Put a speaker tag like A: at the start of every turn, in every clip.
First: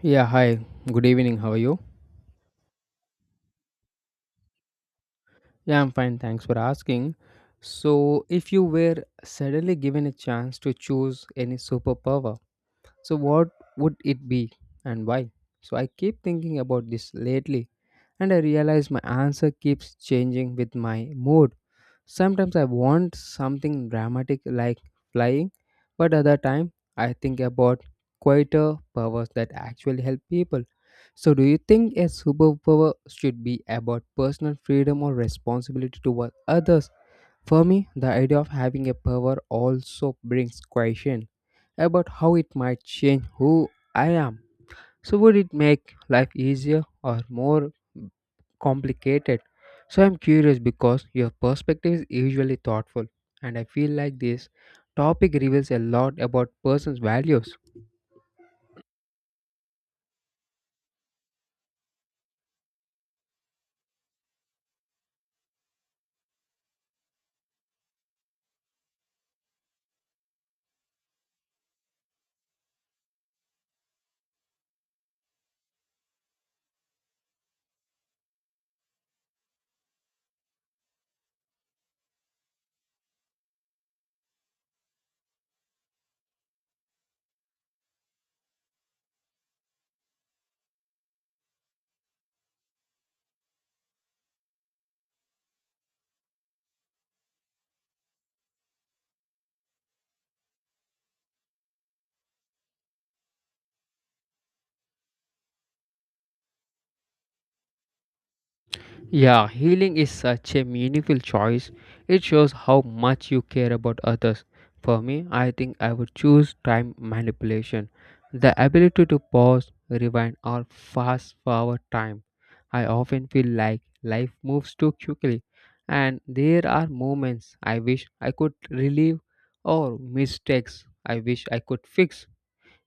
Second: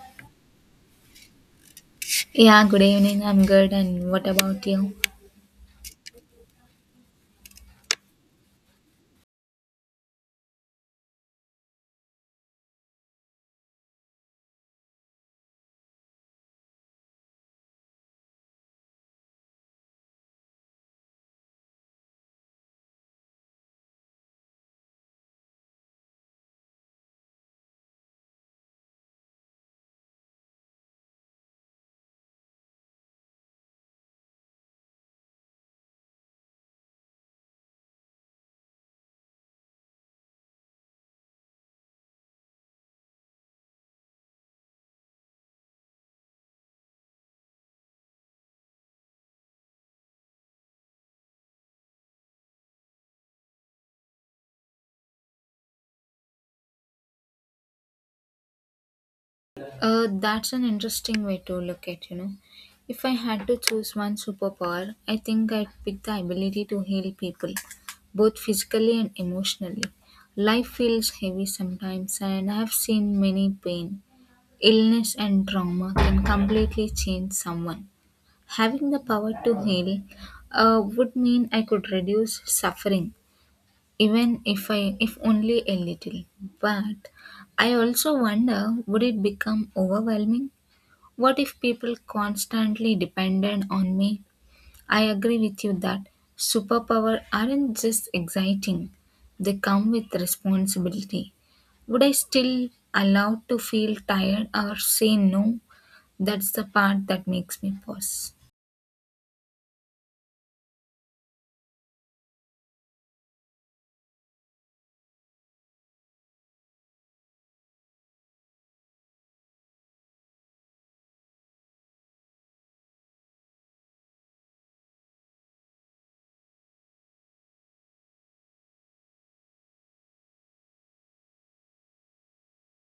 A: Yeah, hi. Good evening. How are you?
B: Yeah, good evening. I'm good. And what about you?
A: Yeah, I'm fine. Thanks for asking. So, if you were suddenly given a chance to choose any superpower, so what would it be and why? So, I keep thinking about this lately and I realize my answer keeps changing with my mood. Sometimes I want something dramatic like flying, but other time I think about quieter powers that actually help people. So do you think a superpower should be about personal freedom or responsibility toward others? For me, the idea of having a power also brings question about how it might change who I am. So, would it make life easier or more complicated? So, I'm curious because your perspective is usually thoughtful, and I feel like this topic reveals a lot about person's values.
B: That's an interesting way to look at, you know. If I had to choose one superpower, I think I'd pick the ability to heal people, both physically and emotionally. Life feels heavy sometimes, and I've seen many pain, illness, and trauma can completely change someone. Having the power to heal would mean I could reduce suffering even if I if only a little. But I also wonder would it become overwhelming? What if people constantly depended on me? I agree with you that superpower aren't just exciting. They come with responsibility. Would I still allow to feel tired or say no? That's the part that makes me pause.
A: Yeah, healing is such a meaningful choice. It shows how much you care about others. For me, I think I would choose time manipulation. The ability to pause, rewind, or fast forward time. I often feel like life moves too quickly, and there are moments I wish I could relieve or mistakes I wish I could fix.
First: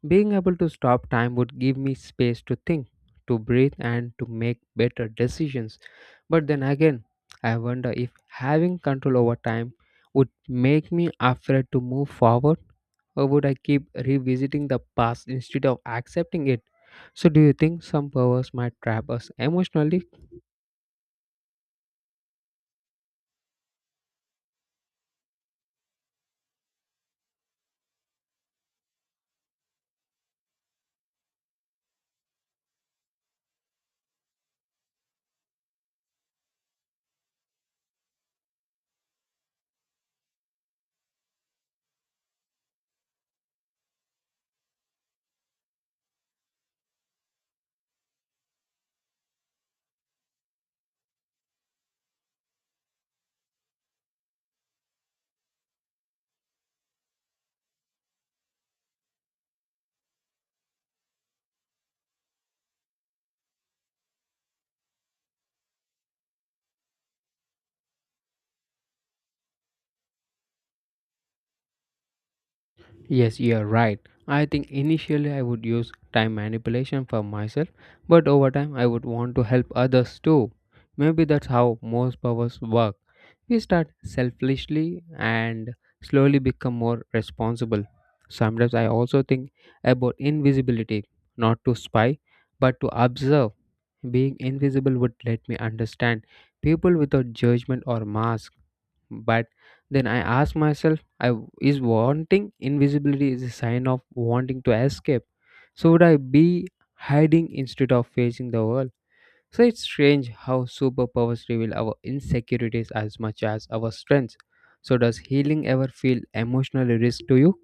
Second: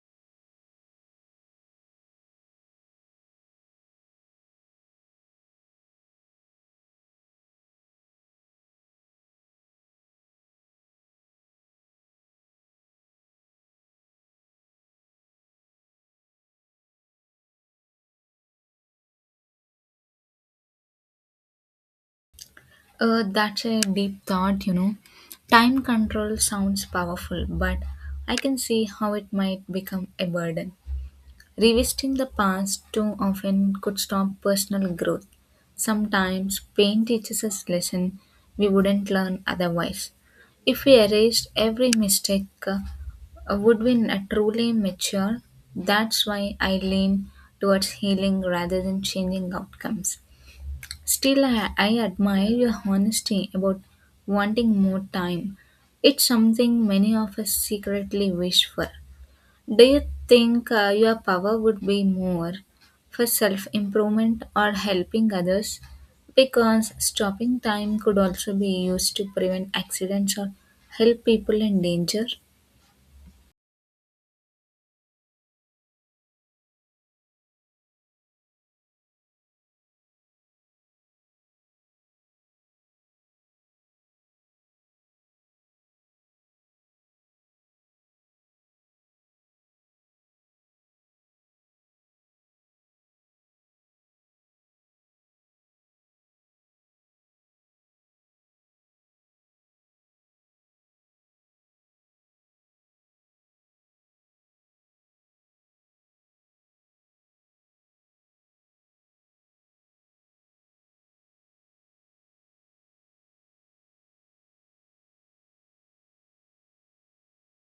A: Being able to stop time would give me space to think, to breathe, and to make better decisions. But then again, I wonder if having control over time would make me afraid to move forward, or would I keep revisiting the past instead of accepting it? So, do you think some powers might trap us emotionally?
B: That's a deep thought, you know. Time control sounds powerful, but I can see how it might become a burden. Revisiting the past too often could stop personal growth. Sometimes pain teaches us lesson we wouldn't learn otherwise. If we erased every mistake, would truly mature? That's why I lean towards healing rather than changing outcomes. Still, I admire your honesty about wanting more time. It's something many of us secretly wish for. Do you think your power would be more for self improvement or helping others? Because stopping time could also be used to prevent accidents or help people in danger.
A: Yes, you're right. I think initially I would use time manipulation for myself, but over time I would want to help others too. Maybe that's how most powers work. We start selfishly and slowly become more responsible. Sometimes I also think about invisibility, not to spy, but to observe. Being invisible would let me understand people without judgment or mask. But then I ask myself, is wanting invisibility is a sign of wanting to escape. So would I be hiding instead of facing the world? So it's strange how superpowers reveal our insecurities as much as our strengths. So does healing ever feel emotionally risk to you?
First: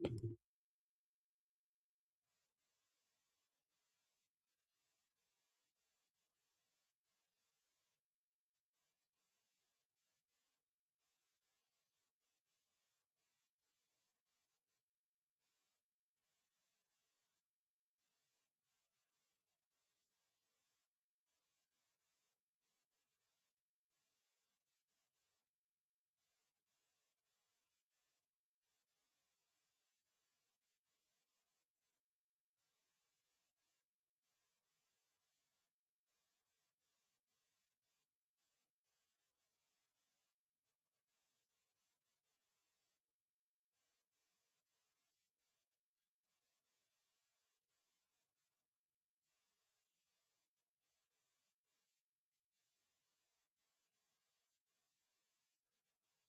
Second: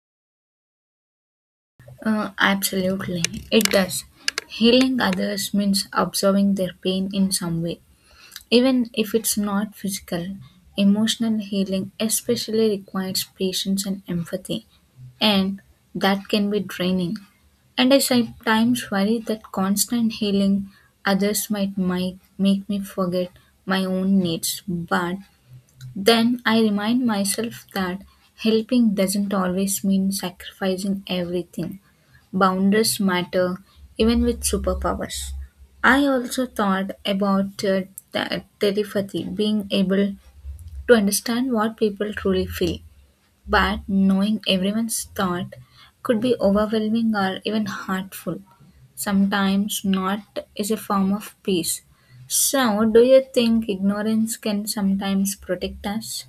B: Absolutely, it does. Healing others means observing their pain in some way. Even if it's not physical, emotional healing especially requires patience and empathy, and that can be draining. And I sometimes worry that constant healing others might make me forget my own needs, but then I remind myself that helping doesn't always mean sacrificing everything. Boundaries matter even with superpowers. I also thought about telepathy, being able to understand what people truly feel, but knowing everyone's thought could be overwhelming or even hurtful. Sometimes not is a form of peace. So, do you think ignorance can sometimes protect us?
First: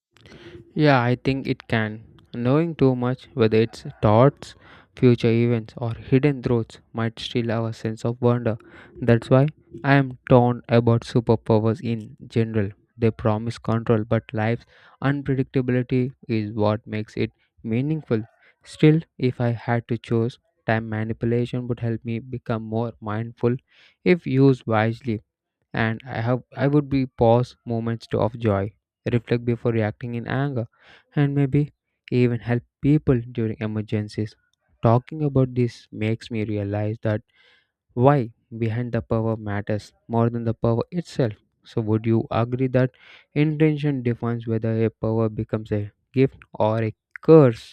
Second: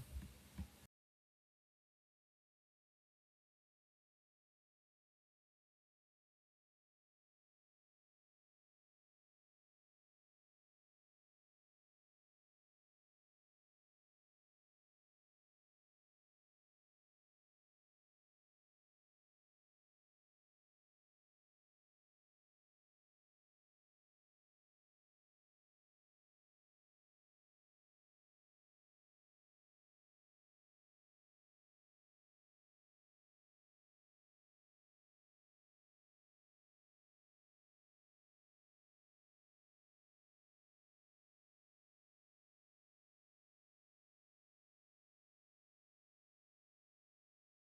A: Yeah, I think it can. Knowing too much, whether it's thoughts, future events, or hidden truths, might steal our sense of wonder. That's why I am torn about superpowers in general. They promise control, but life's unpredictability is what makes it meaningful. Still, if I had to choose, time manipulation would help me become more mindful if used wisely and I would be pause of joy, reflect before reacting in anger, and maybe even help people during emergencies. Talking about this makes me realize that why behind the power matters more than the power itself. So would you agree that intention defines whether a power becomes a gift or a curse?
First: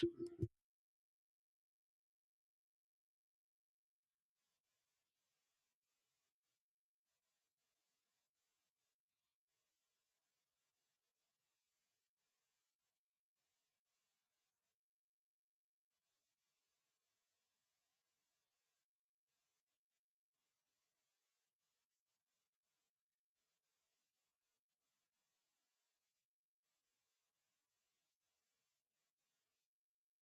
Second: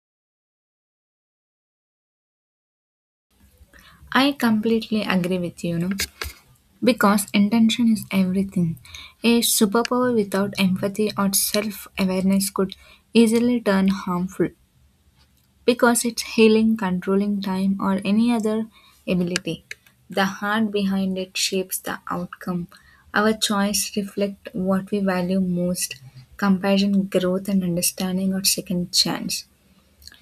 B: I completely agree with you, you know, because intention is everything. A superpower without empathy or self awareness could easily turn harmful because it's healing, controlling time, or any other ability. The heart behind it shapes the outcome. Our choice reflect what we value most compassion, growth, and understanding, or second chance.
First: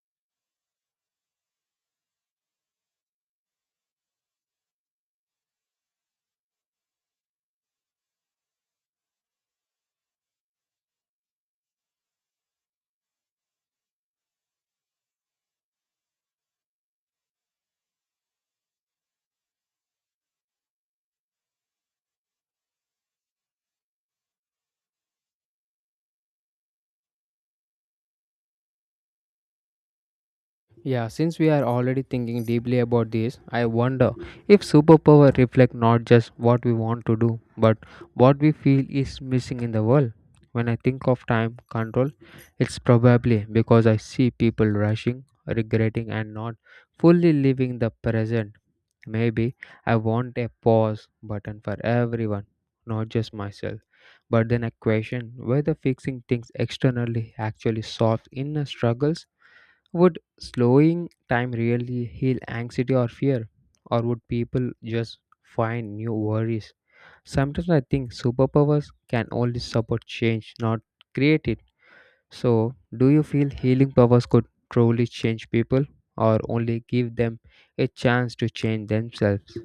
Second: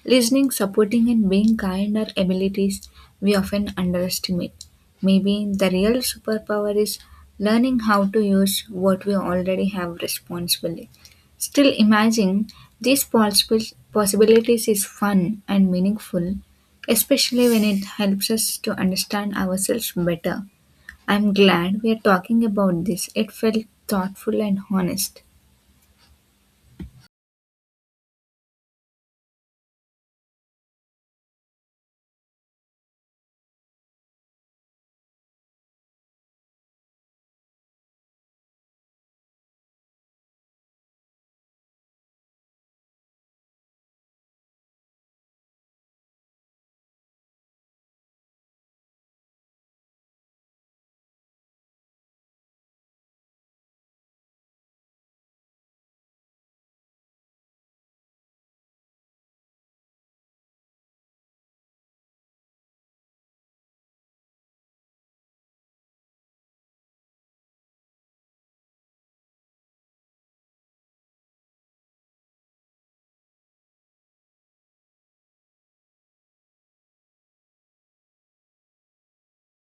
B: Listening, supporting, and being kind are abilities we often underestimate. Maybe the real superpower is learning how to use what we already have responsibly. Still, imagining these possibilities is fun and meaningful, especially when it helps us to understand ourselves better. I'm glad we are talking about this. It felt thoughtful and honest.
A: Yeah, since we are already thinking deeply about this, I wonder if superpower reflect not just what we want to do, but what we feel is missing in the world. When I think of time control, it's probably because I see people rushing, regretting and not fully living the present. Maybe I want a pause button for everyone, not just myself. But then I question whether fixing things externally actually solves inner struggles. Would slowing time really heal anxiety or fear? Or would people just find new worries? Sometimes I think superpowers can only support change, not create it. So, do you feel healing powers could truly change people or only give them a chance to change themselves?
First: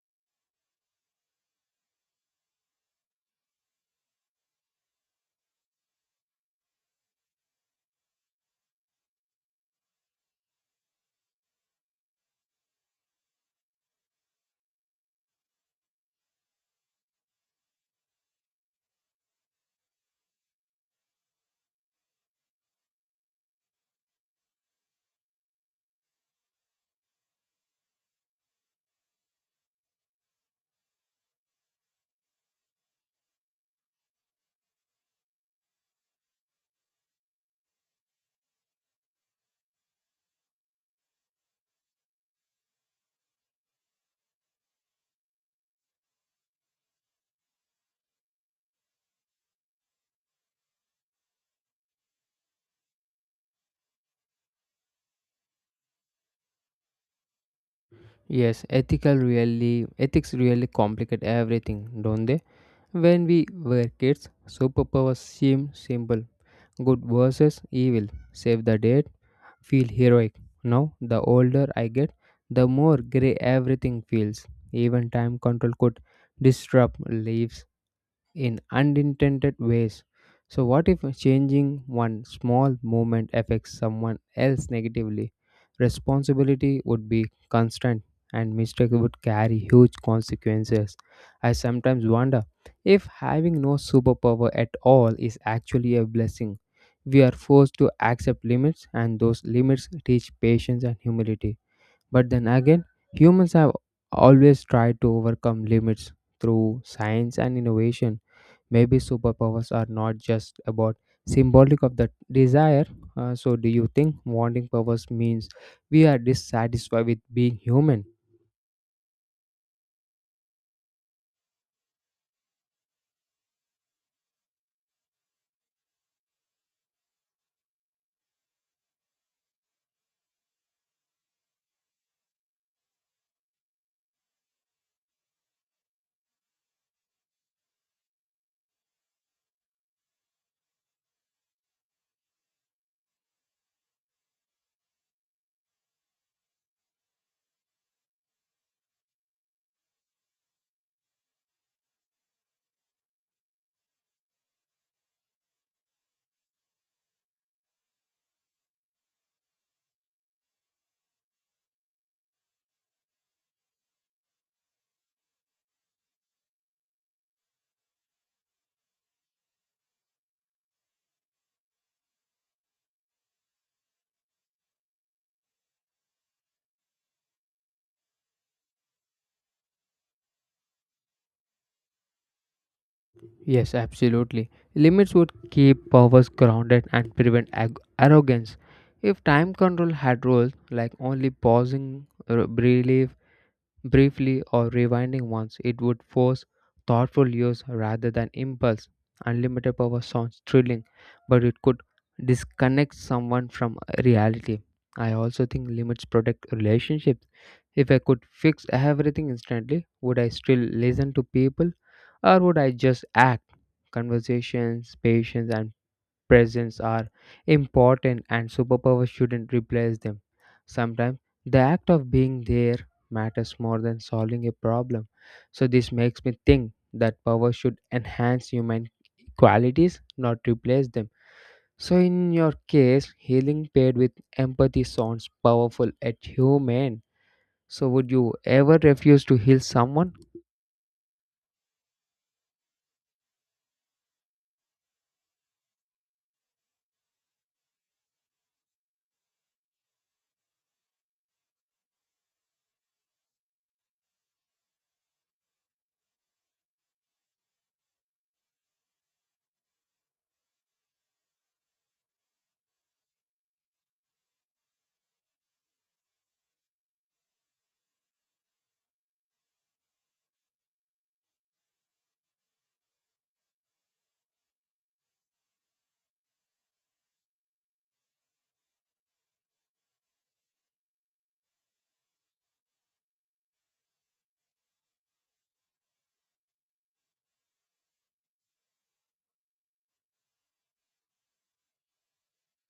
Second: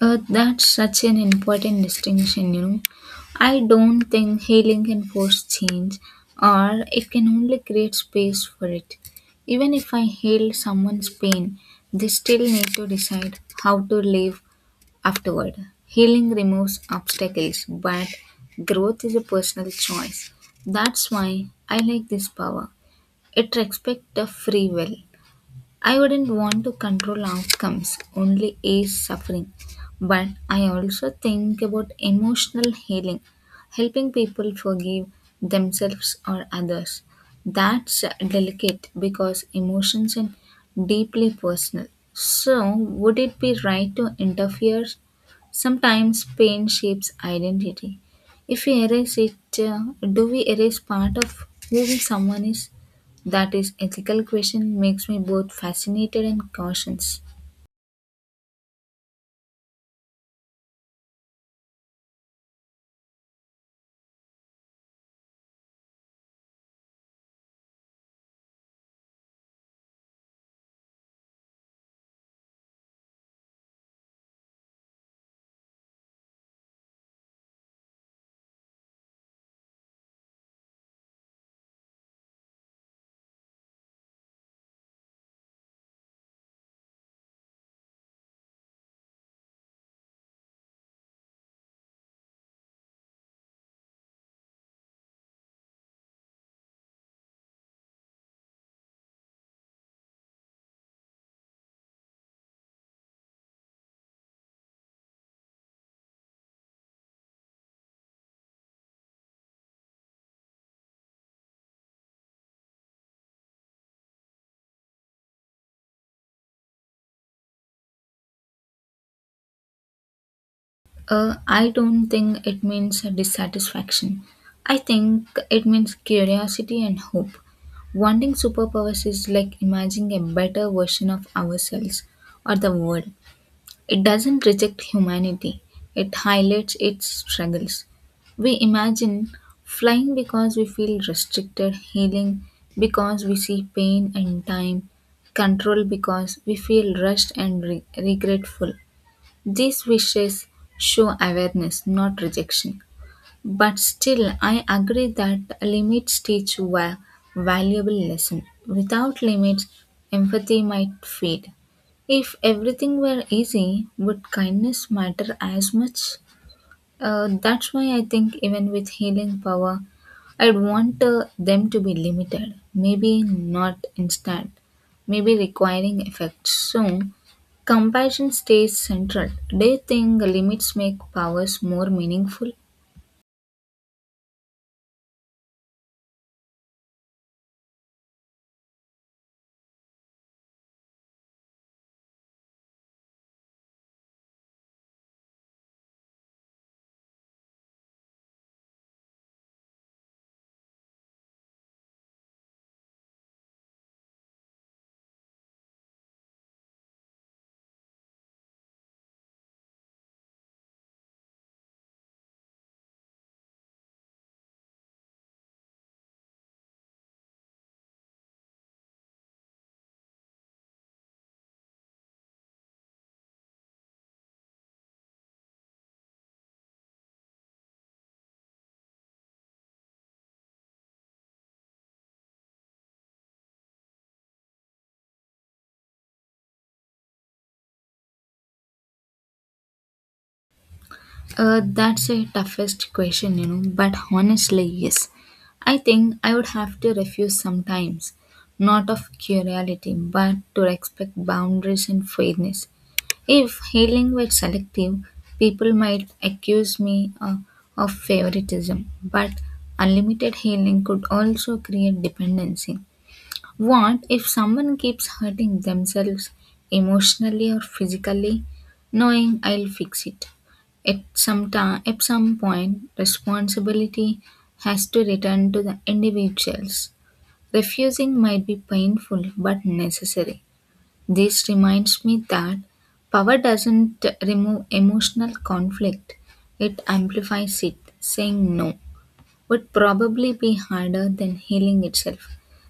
B: That's such an important distinction, you know. I don't think healing can force change, or it can only create space for it. Even if I heal someone's pain, they still need to decide how to live afterward. Healing removes obstacles, but growth is a personal choice. That's why I like this power. It respects the free will. I wouldn't want to control outcomes, only ease suffering. But I also think about emotional healing, helping people forgive themselves or others. That's delicate because emotions are deeply personal. So, would it be right to interfere? Sometimes pain shapes identity. If we erase it, uh, do we erase part of who we someone is? That is ethical question makes me both fascinated and cautious.
A: Yes, ethical really ethics really complicate everything, don't they? When we were kids, superpowers seemed simple. Good versus evil, save the date, feel heroic. Now, the older I get, the more grey everything feels. Even time control could disrupt lives in unintended ways. So, what if changing one small movement affects someone else negatively? Responsibility would be constant and mistakes would carry huge consequences. I sometimes wonder if having no superpower at all is actually a blessing. We are forced to accept limits, and those limits teach patience and humility. But then again, humans have always tried to overcome limits through science and innovation. Maybe superpowers are not just about symbolic of the desire. So, do you think wanting powers means we are dissatisfied with being human?
B: I don't think it means a dissatisfaction. I think it means curiosity and hope. Wanting superpowers is like imagining a better version of ourselves or the world. It doesn't reject humanity, it highlights its struggles. We imagine flying because we feel restricted, healing because we see pain and time, control because we feel rushed and regretful. These wishes show awareness, not rejection. But still, I agree that limits teach a valuable lesson. Without limits, empathy might fade. If everything were easy, would kindness matter as much? That's why I think even with healing power, I'd want them to be limited, maybe not instant, maybe requiring effects. So, compassion stays central. Do you think limits make powers more meaningful?
A: Yes, absolutely. Limits would keep powers grounded and prevent arrogance. If time control had rules like only pausing, relief, briefly or rewinding once. It would force thoughtful use rather than impulse. Unlimited power sounds thrilling, but it could disconnect someone from reality. I also think limits protect relationships. If I could fix everything instantly, would I still listen to people or would I just act? Conversations, patience, and Presents are important and superpower shouldn't replace them. Sometimes the act of being there matters more than solving a problem. So this makes me think that power should enhance human qualities, not replace them. So in your case, healing paired with empathy sounds powerful and human. So would you ever refuse to heal someone?
B: That's a toughest question, you know, but honestly, yes. I think I would have to refuse sometimes, not of curiosity, but to respect boundaries and fairness. If healing were selective, people might accuse me of favoritism, but unlimited healing could also create dependency. What if someone keeps hurting themselves emotionally or physically, knowing I'll fix it? At some time, at some point, responsibility has to return to the individuals. Refusing might be painful but necessary. This reminds me that power doesn't remove emotional conflict; it amplifies it. Saying no would probably be harder than healing itself.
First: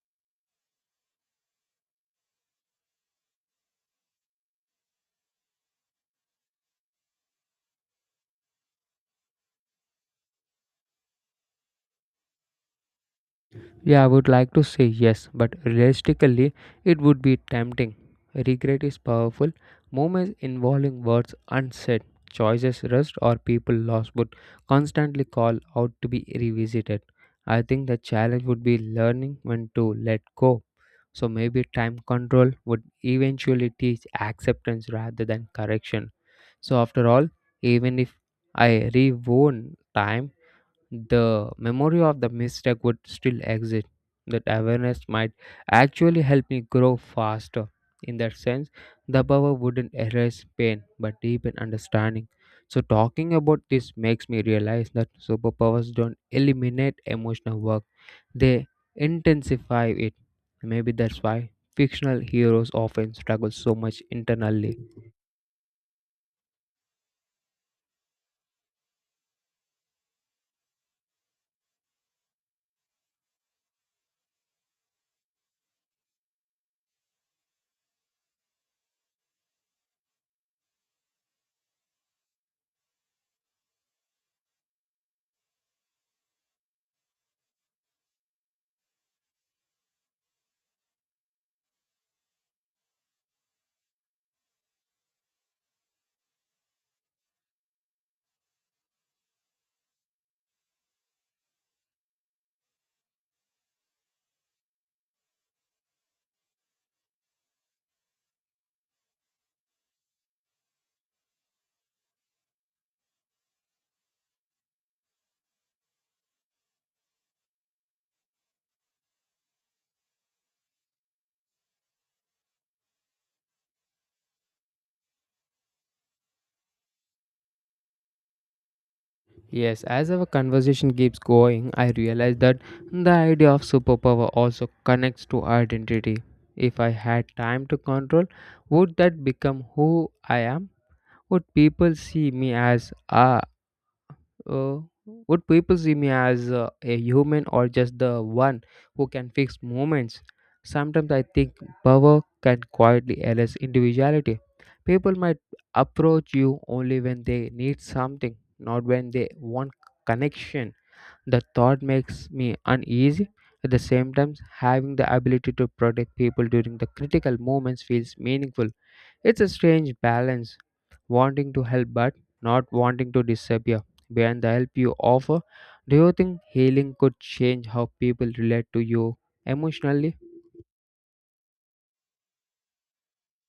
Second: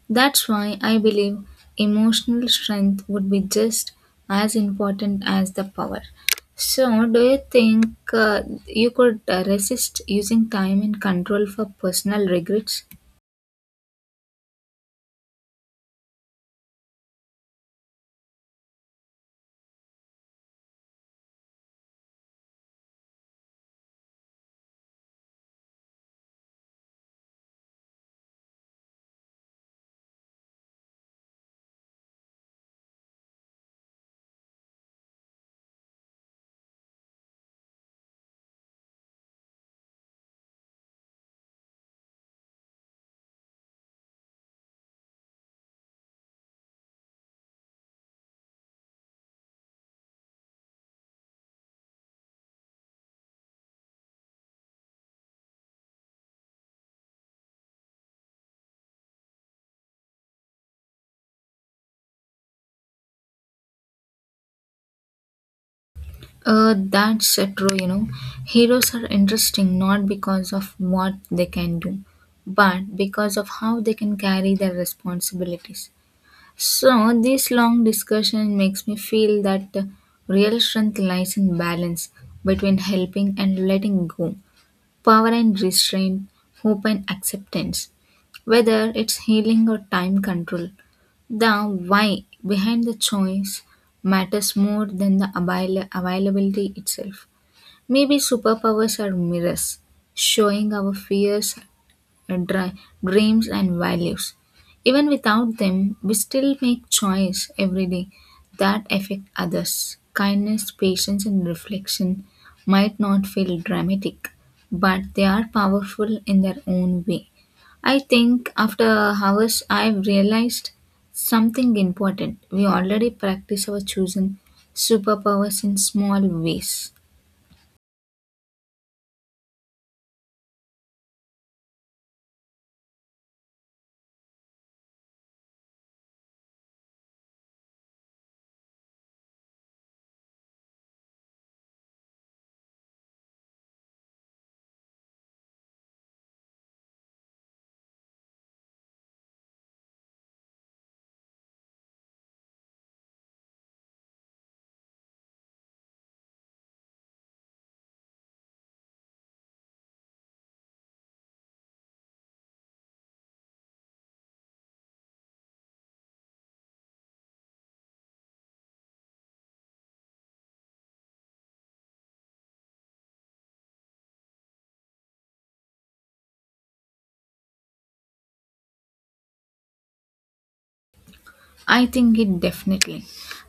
B: That's why I believe emotional strength would be just as important as the power. So, do you think you could resist using time and control for personal regrets?
A: Yeah, I would like to say yes, but realistically, it would be tempting. Regret is powerful. Moments involving words unsaid, choices rushed, or people lost would constantly call out to be revisited. I think the challenge would be learning when to let go. So maybe time control would eventually teach acceptance rather than correction. So, after all, even if I rewound time, the memory of the mistake would still exist. That awareness might actually help me grow faster. In that sense, the power wouldn't erase pain but deepen understanding. So, talking about this makes me realize that superpowers don't eliminate emotional work, they intensify it. Maybe that's why fictional heroes often struggle so much internally.
B: That's true, you know. Heroes are interesting not because of what they can do, but because of how they can carry their responsibilities. So, this long discussion makes me feel that real strength lies in balance between helping and letting go, power and restraint, hope and acceptance, whether it's healing or time control. The why behind the choice matters more than the availability itself. Maybe superpowers are mirrors, showing our fears dri- dreams, and values. Even without them, we still make choice every day that affect others. Kindness, patience, and reflection might not feel dramatic, but they are powerful in their own way. I think after hours, I've realized something important. We already practice our chosen superpowers in small ways.
A: Yes, as our conversation keeps going, I realize that the idea of superpower also connects to identity. If I had time to control, would that become who I am? Would people see me as ah? Uh, would people see me as a human or just the one who can fix moments? Sometimes I think power can quietly erase individuality. People might approach you only when they need something, not when they want connection. The thought makes me uneasy. At the same time, having the ability to protect people during the critical moments feels meaningful. It's a strange balance, wanting to help but not wanting to disappear behind the help you offer. Do you think healing could change how people relate to you emotionally?
B: I think it definitely.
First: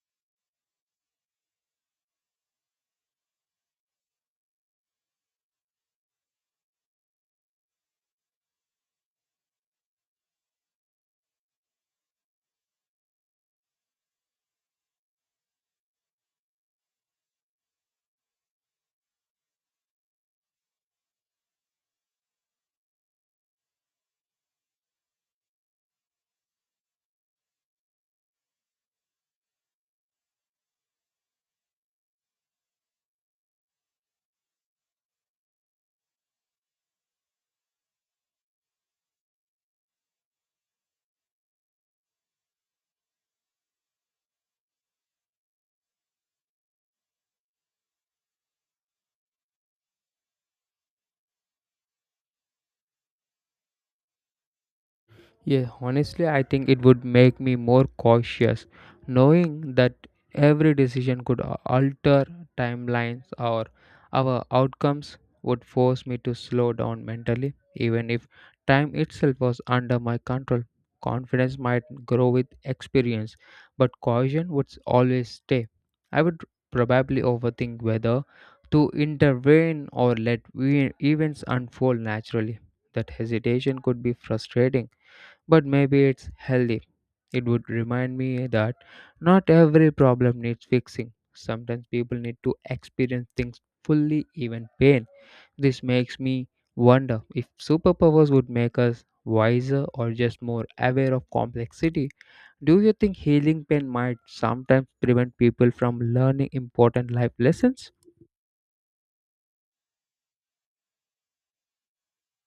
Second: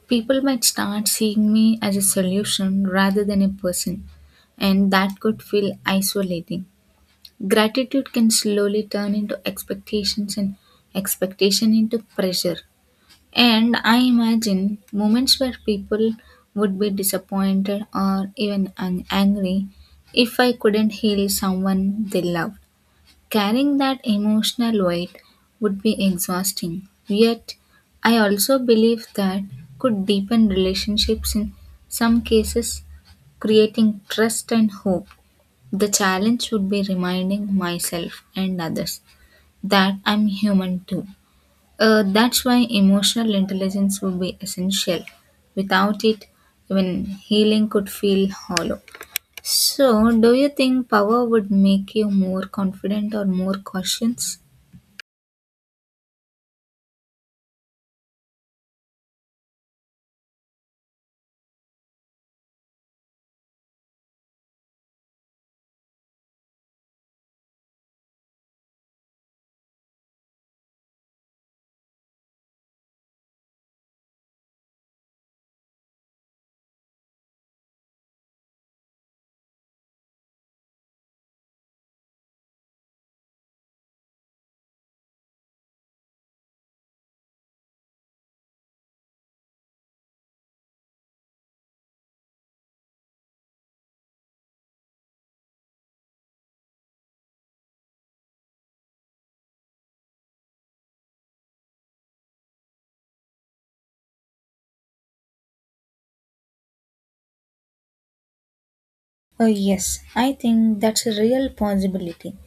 B: People might start seeing me as a solution rather than a person, and that could feel isolating. Gratitude can slowly turn into expectations and expectation into pressure. And I imagine moments where people would be disappointed or even angry if I couldn't heal someone they love. Carrying that emotional weight would be exhausting, yet, I also believe that could deepen relationships in some cases, creating trust and hope. The challenge would be reminding myself and others that I'm human too. That's why emotional intelligence would be essential. Without it, even healing could feel hollow. So, do you think power would make you more confident or more cautious?
A: Yeah, honestly, I think it would make me more cautious knowing that every decision could alter timelines or our outcomes would force me to slow down mentally even if time itself was under my control. Confidence might grow with experience, but caution would always stay. I would probably overthink whether to intervene or let events unfold naturally. That hesitation could be frustrating but maybe it's healthy. It would remind me that not every problem needs fixing. Sometimes people need to experience things fully, even pain. This makes me wonder if superpowers would make us wiser or just more aware of complexity. Do you think healing pain might sometimes prevent people from learning important life lessons?
B: Oh, yes, I think that's a real possibility.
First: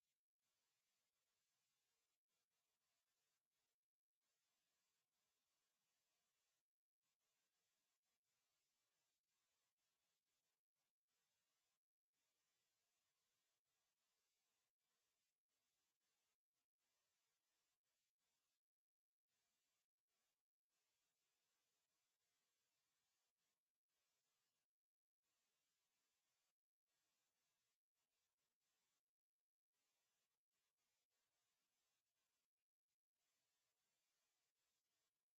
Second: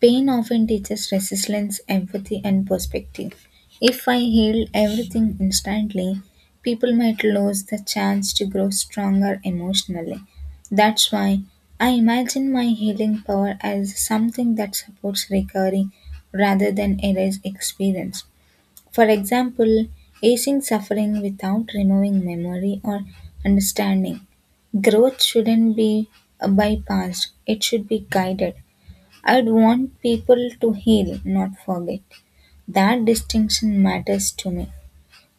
B: Pain often teaches resilience, empathy, and perspective. If I heal everything instantly, people might lose the chance to grow stronger emotionally. That's why I imagine my healing power as something that supports recovery rather than erase experience. For example, easing suffering without removing memory or understanding. Growth shouldn't be bypassed, it should be guided. I'd want people to heal, not forget. That distinction matters to me.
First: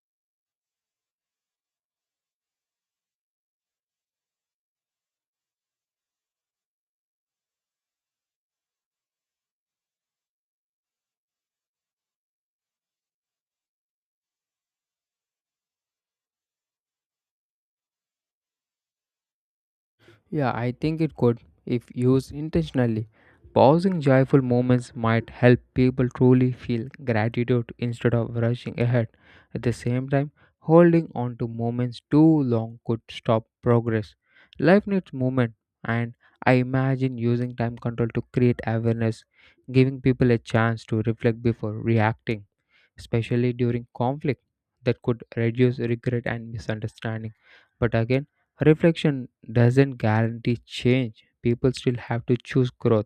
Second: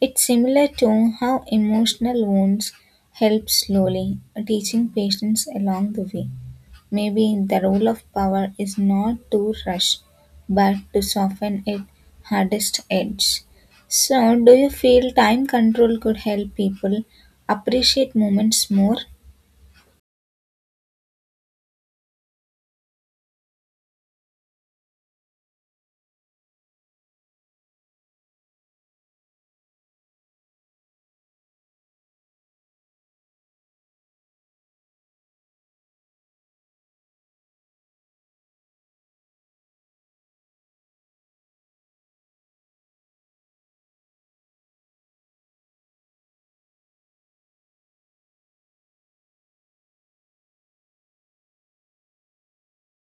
B: It's similar to how emotional wounds help slowly, teaching patience along the way. Maybe the role of power is not to rush, but to soften its hardest edge. So, do you feel time control could help people appreciate moments more?
A: Yeah, I think it could if used intentionally. Pausing joyful moments might help people truly feel gratitude instead of rushing ahead. At the same time, holding on to moments too long could stop progress. Life needs movement, and I imagine using time control to create awareness, giving people a chance to reflect before reacting especially during conflict, that could reduce regret and misunderstanding. But again, reflection doesn't guarantee change. People still have to choose growth.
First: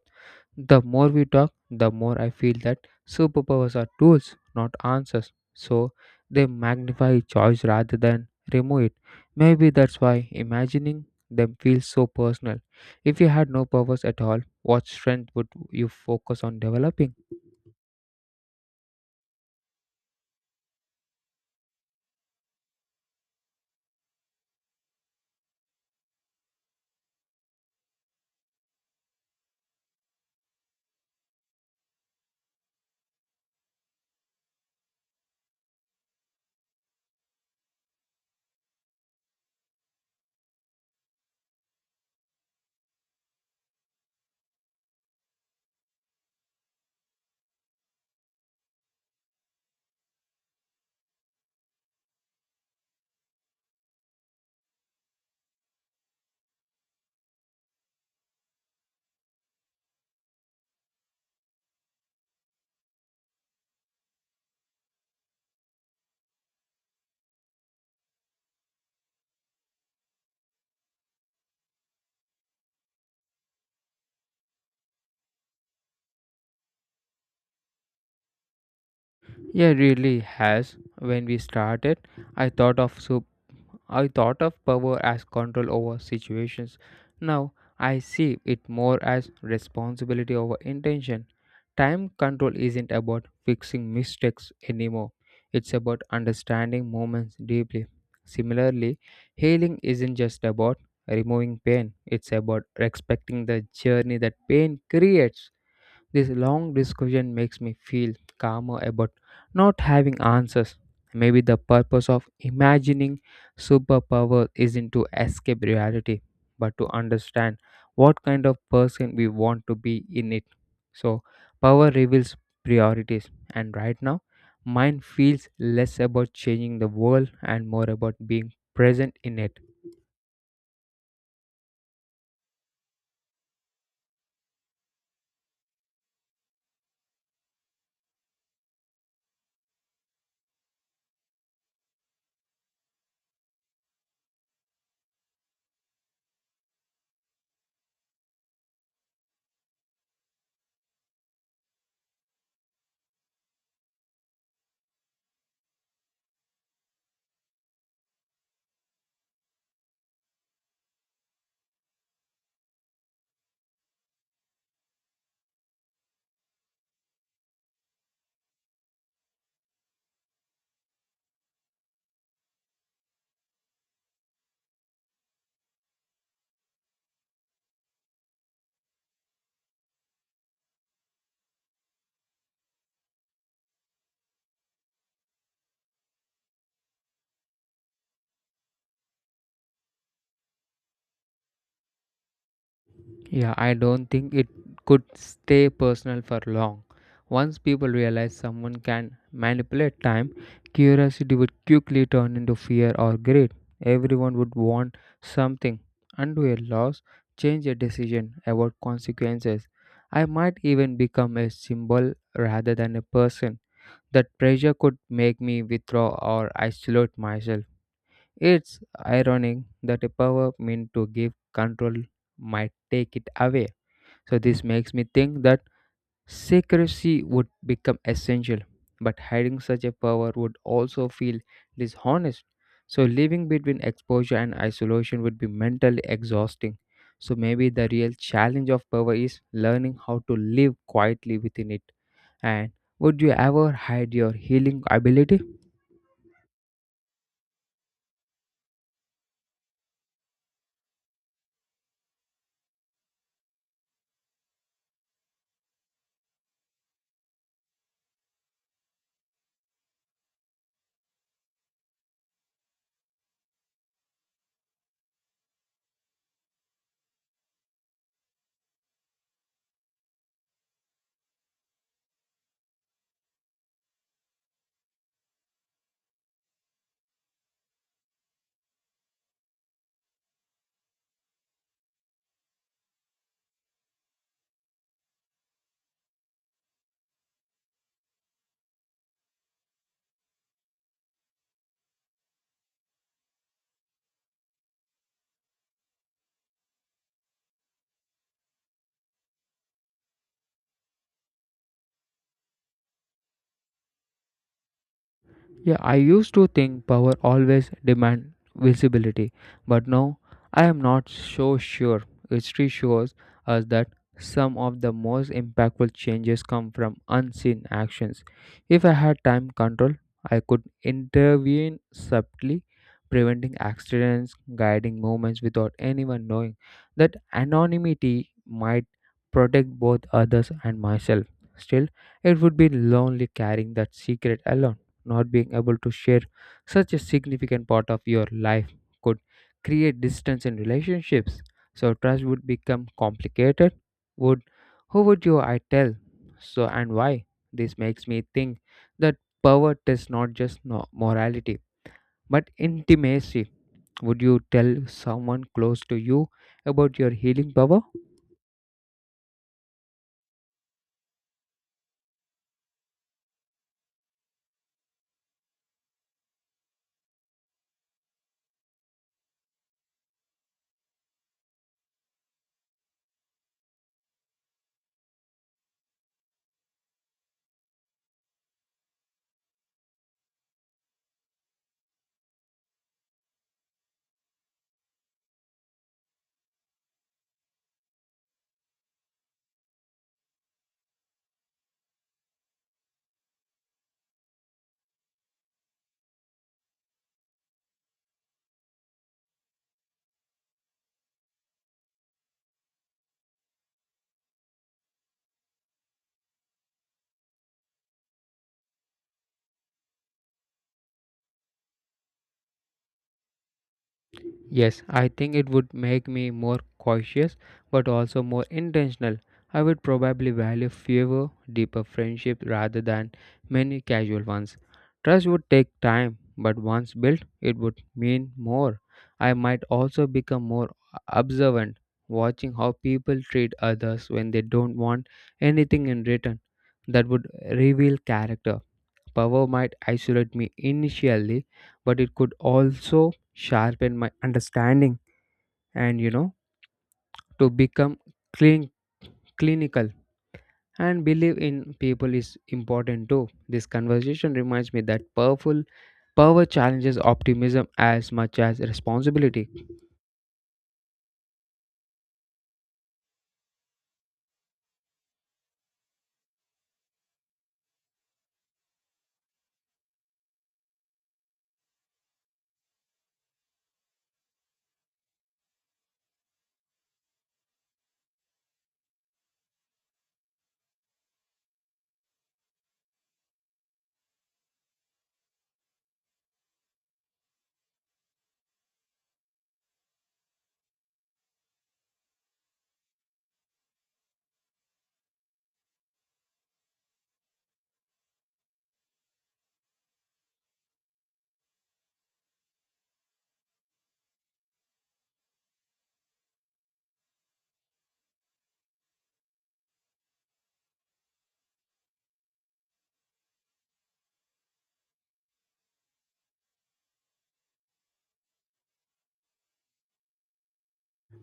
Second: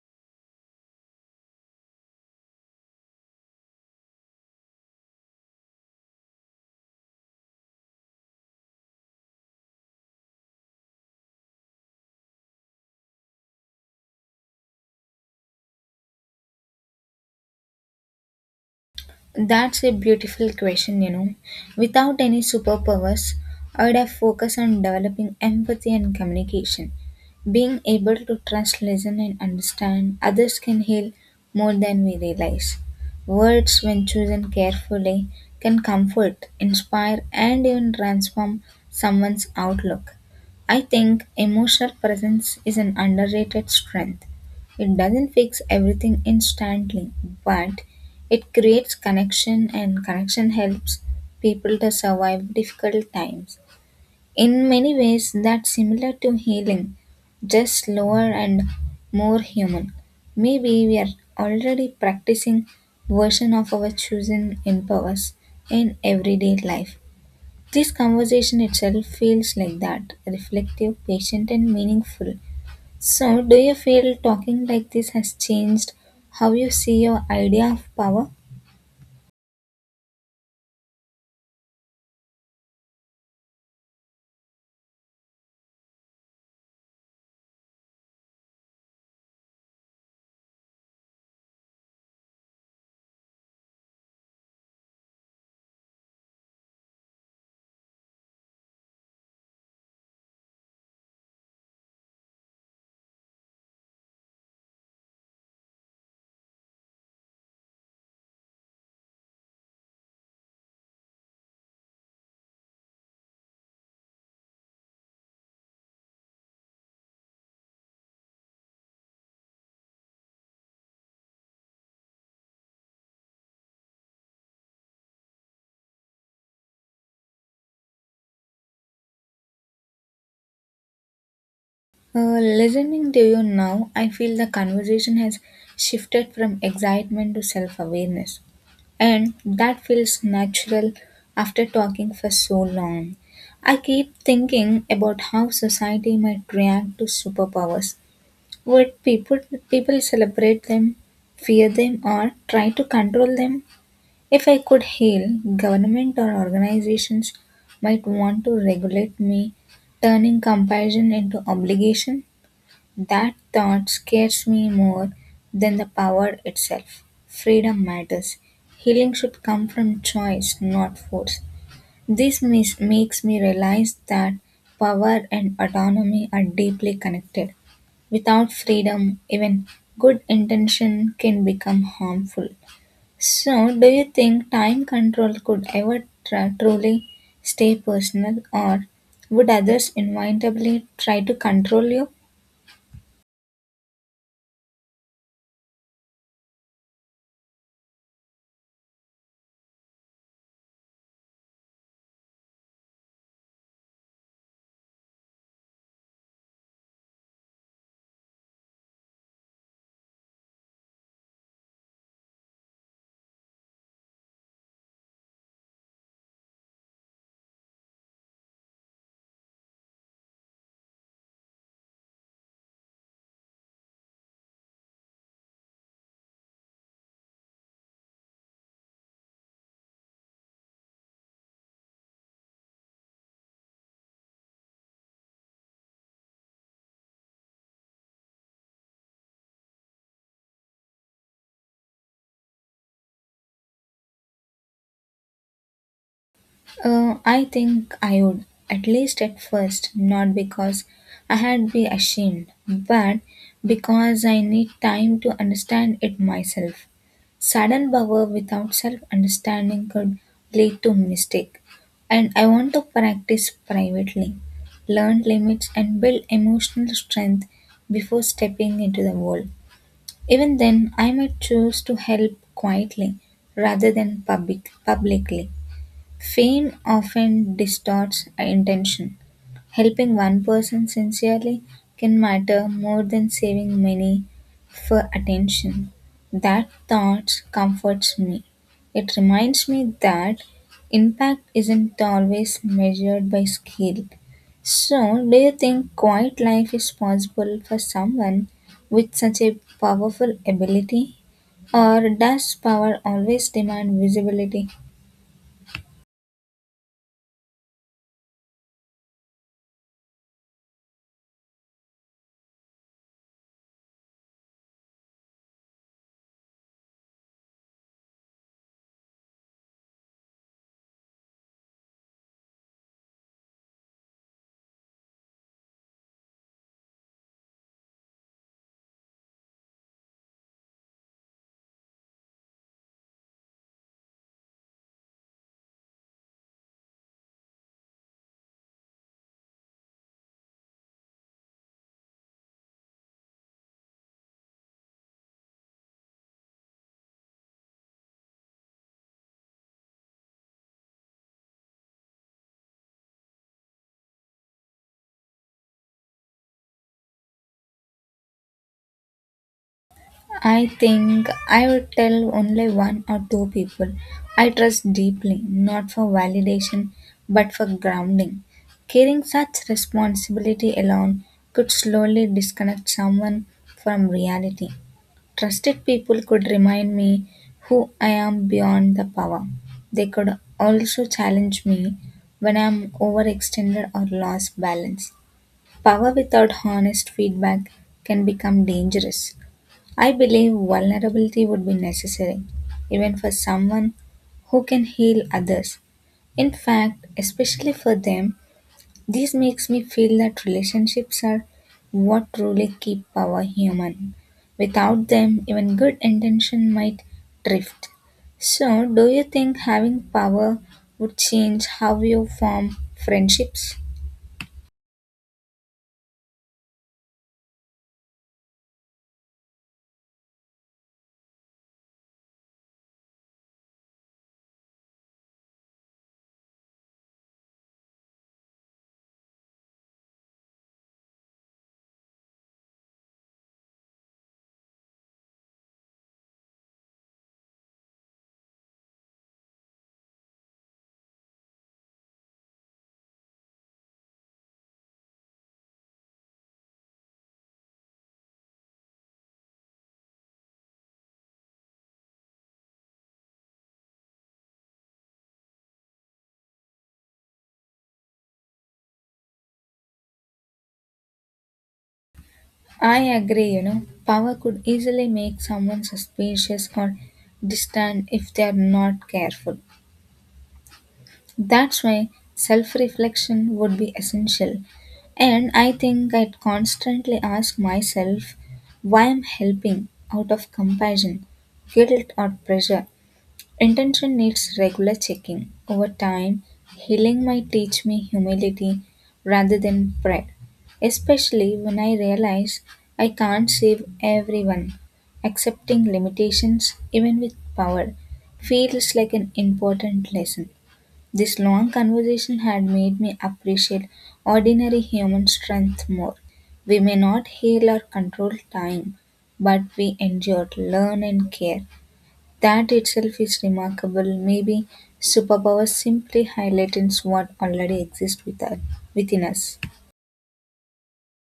A: The more we talk, the more I feel that superpowers are tools, not answers. So they magnify choice rather than remove it. Maybe that's why imagining them feels so personal. If you had no powers at all, what strength would you focus on developing?
B: That's a beautiful question, you know. Without any superpowers, I would have focused on developing empathy and communication. Being able to trust, listen, and understand others can heal more than we realize. Words, when chosen carefully, can comfort, inspire, and even transform someone's outlook. I think emotional presence is an underrated strength. It doesn't fix everything instantly, but it creates connection, and connection helps people to survive difficult times. In many ways, that's similar to healing, just slower and more human. Maybe we are already practicing version of our chosen empowers in everyday life. This conversation itself feels like that, reflective, patient, and meaningful. So, do you feel talking like this has changed how you see your idea of power?
A: Yeah, it really has. When we started, I thought of soup. I thought of power as control over situations. Now I see it more as responsibility over intention. Time control isn't about fixing mistakes anymore. It's about understanding moments deeply. Similarly, healing isn't just about removing pain. It's about respecting the journey that pain creates. This long discussion makes me feel calmer about not having answers. Maybe the purpose of imagining superpower isn't to escape reality, but to understand what kind of person we want to be in it. So, power reveals priorities, and right now, mine feels less about changing the world and more about being present in it.
B: Listening to you now, I feel the conversation has shifted from excitement to self awareness. And that feels natural after talking for so long. I keep thinking about how society might react to superpowers. Would people celebrate them, fear them, or try to control them? If I could heal, government or organizations might want to regulate me, turning compassion into obligation. That thought scares me more than the power itself. Freedom matters. Healing should come from choice, not force. This makes me realize that power and autonomy are deeply connected. Without freedom, even good intention can become harmful. So, do you think time control could ever truly stay personal, or would others inevitably try to control you?
A: Yeah, I don't think it could stay personal for long. Once people realize someone can manipulate time, curiosity would quickly turn into fear or greed. Everyone would want something, undo a loss, change a decision, avoid consequences. I might even become a symbol rather than a person. That pressure could make me withdraw or isolate myself. It's ironic that a power meant to give control might take it away. So this makes me think that secrecy would become essential, but hiding such a power would also feel dishonest. So living between exposure and isolation would be mentally exhausting. So maybe the real challenge of power is learning how to live quietly within it. And would you ever hide your healing ability?
B: I think I would, at least at first, not because I had be ashamed, but because I need time to understand it myself. Sudden power without self understanding could lead to mistake, and I want to practice privately, learn limits, and build emotional strength before stepping into the world. Even then, I might choose to help quietly rather than publicly. Fame often distorts intention. Helping one person sincerely can matter more than saving many for attention. That thought comforts me. It reminds me that impact isn't always measured by skill. So, do you think quiet life is possible for someone with such a powerful ability? Or does power always demand visibility?
A: Yeah, I used to think power always demand visibility, but now I am not so sure. History shows us that some of the most impactful changes come from unseen actions. If I had time control, I could intervene subtly, preventing accidents, guiding movements without anyone knowing. That anonymity might protect both others and myself. Still, it would be lonely carrying that secret alone. Not being able to share such a significant part of your life could create distance in relationships. So trust would become complicated. Would who would you I tell? So and why? This makes me think that power tests not just morality but intimacy. Would you tell someone close to you about your healing power?
B: I think I would tell only one or two people I trust deeply, not for validation but for grounding. Carrying such responsibility alone could slowly disconnect someone from reality. Trusted people could remind me who I am beyond the power. They could also challenge me when I am overextended or lost balance. Power without honest feedback can become dangerous. I believe vulnerability would be necessary, even for someone who can heal others. In fact, especially for them, this makes me feel that relationships are what truly keep power human. Without them, even good intention might drift. So, do you think having power would change how you form friendships?
A: Yes, I think it would make me more cautious but also more intentional. I would probably value fewer, deeper friendships rather than many casual ones. Trust would take time, but once built, it would mean more. I might also become more observant, watching how people treat others when they don't want anything in return. That would reveal character. Power might isolate me initially, but it could also sharpen my understanding and you know to become clean, clinical and believe in people is important too. This conversation reminds me that powerful power challenges optimism as much as responsibility.
B: I agree, you know, power could easily make someone suspicious or distant if they are not careful. That's why self reflection would be essential. And I think I'd constantly ask myself why I'm helping out of compassion, guilt, or pressure. Intention needs regular checking. Over time, healing might teach me humility rather than pride, especially when I realize I can't save everyone. Accepting limitations, even with power, feels like an important lesson. This long conversation had made me appreciate ordinary human strength more. We may not heal or control time, but we endure, learn, and care. That itself is remarkable. Maybe superpowers simply highlights what already exists with us, within us.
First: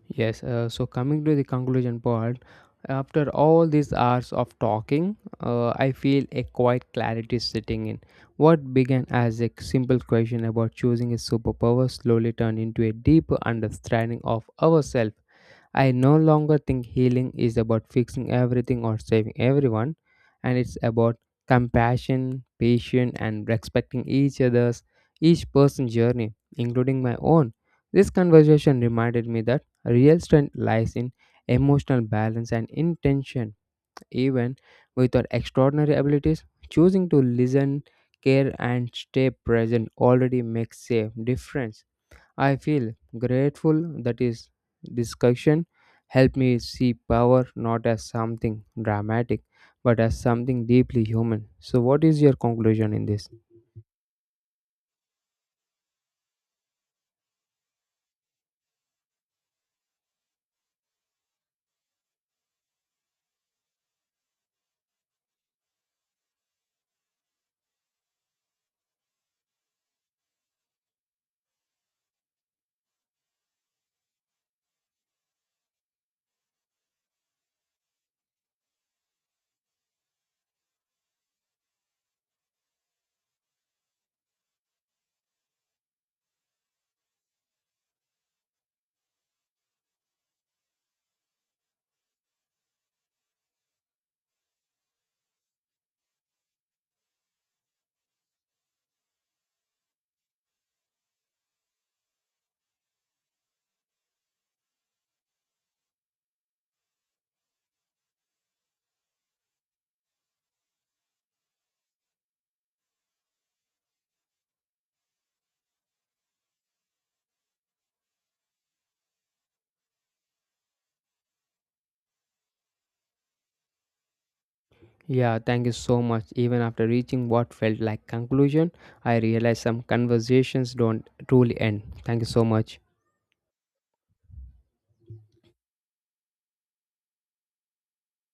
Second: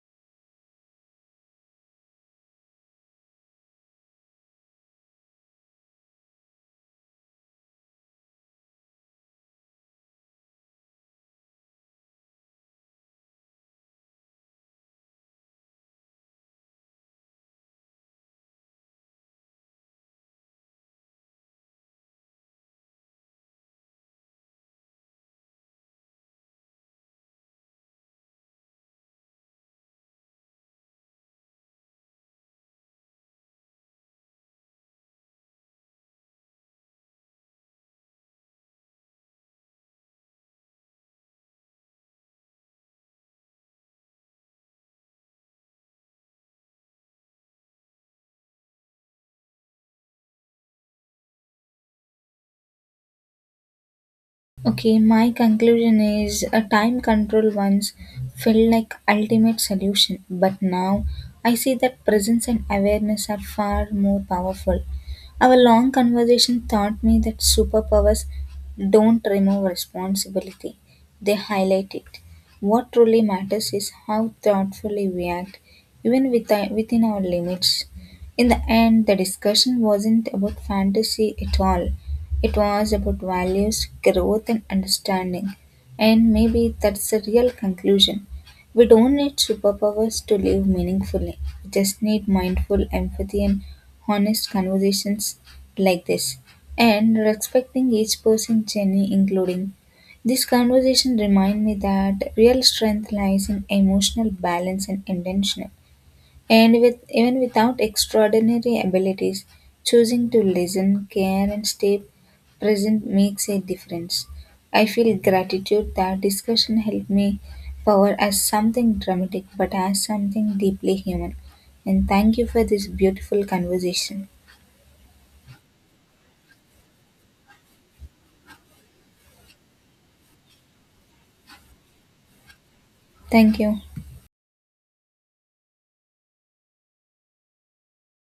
A: Yes, so coming to the conclusion part, after all these hours of talking, I feel a quiet clarity setting in. What began as a simple question about choosing a superpower slowly turned into a deeper understanding of ourselves. I no longer think healing is about fixing everything or saving everyone, and it's about compassion, patience, and respecting each person's journey, including my own. This conversation reminded me that real strength lies in emotional balance and intention, even with our extraordinary abilities. Choosing to listen, care, and stay present already makes a difference. I feel grateful that is discussion helped me see power not as something dramatic but as something deeply human. So what is your conclusion in this?
B: Okay, my conclusion is a time control once felt like ultimate solution, but now I see that presence and awareness are far more powerful. Our long conversation taught me that superpowers don't remove responsibility, they highlight it. What truly matters is how thoughtfully we act, even within our limits. In the end, the discussion wasn't about fantasy at all. It was about values, growth, and understanding. And maybe that's the real conclusion. We don't need superpowers to live meaningfully. We just need mindful empathy and honest conversations like this. And respecting each person's journey, including this conversation, remind me that real strength lies in emotional balance and intention and with even without extraordinary abilities, choosing to listen, care, and stay present makes a difference. I feel gratitude that discussion helped me power as something dramatic, but as something deeply human. And thank you for this beautiful conversation.
A: Yeah, thank you so much. Even after reaching what felt like conclusion, I realized some conversations don't truly end. Thank you so much.
B: Thank you.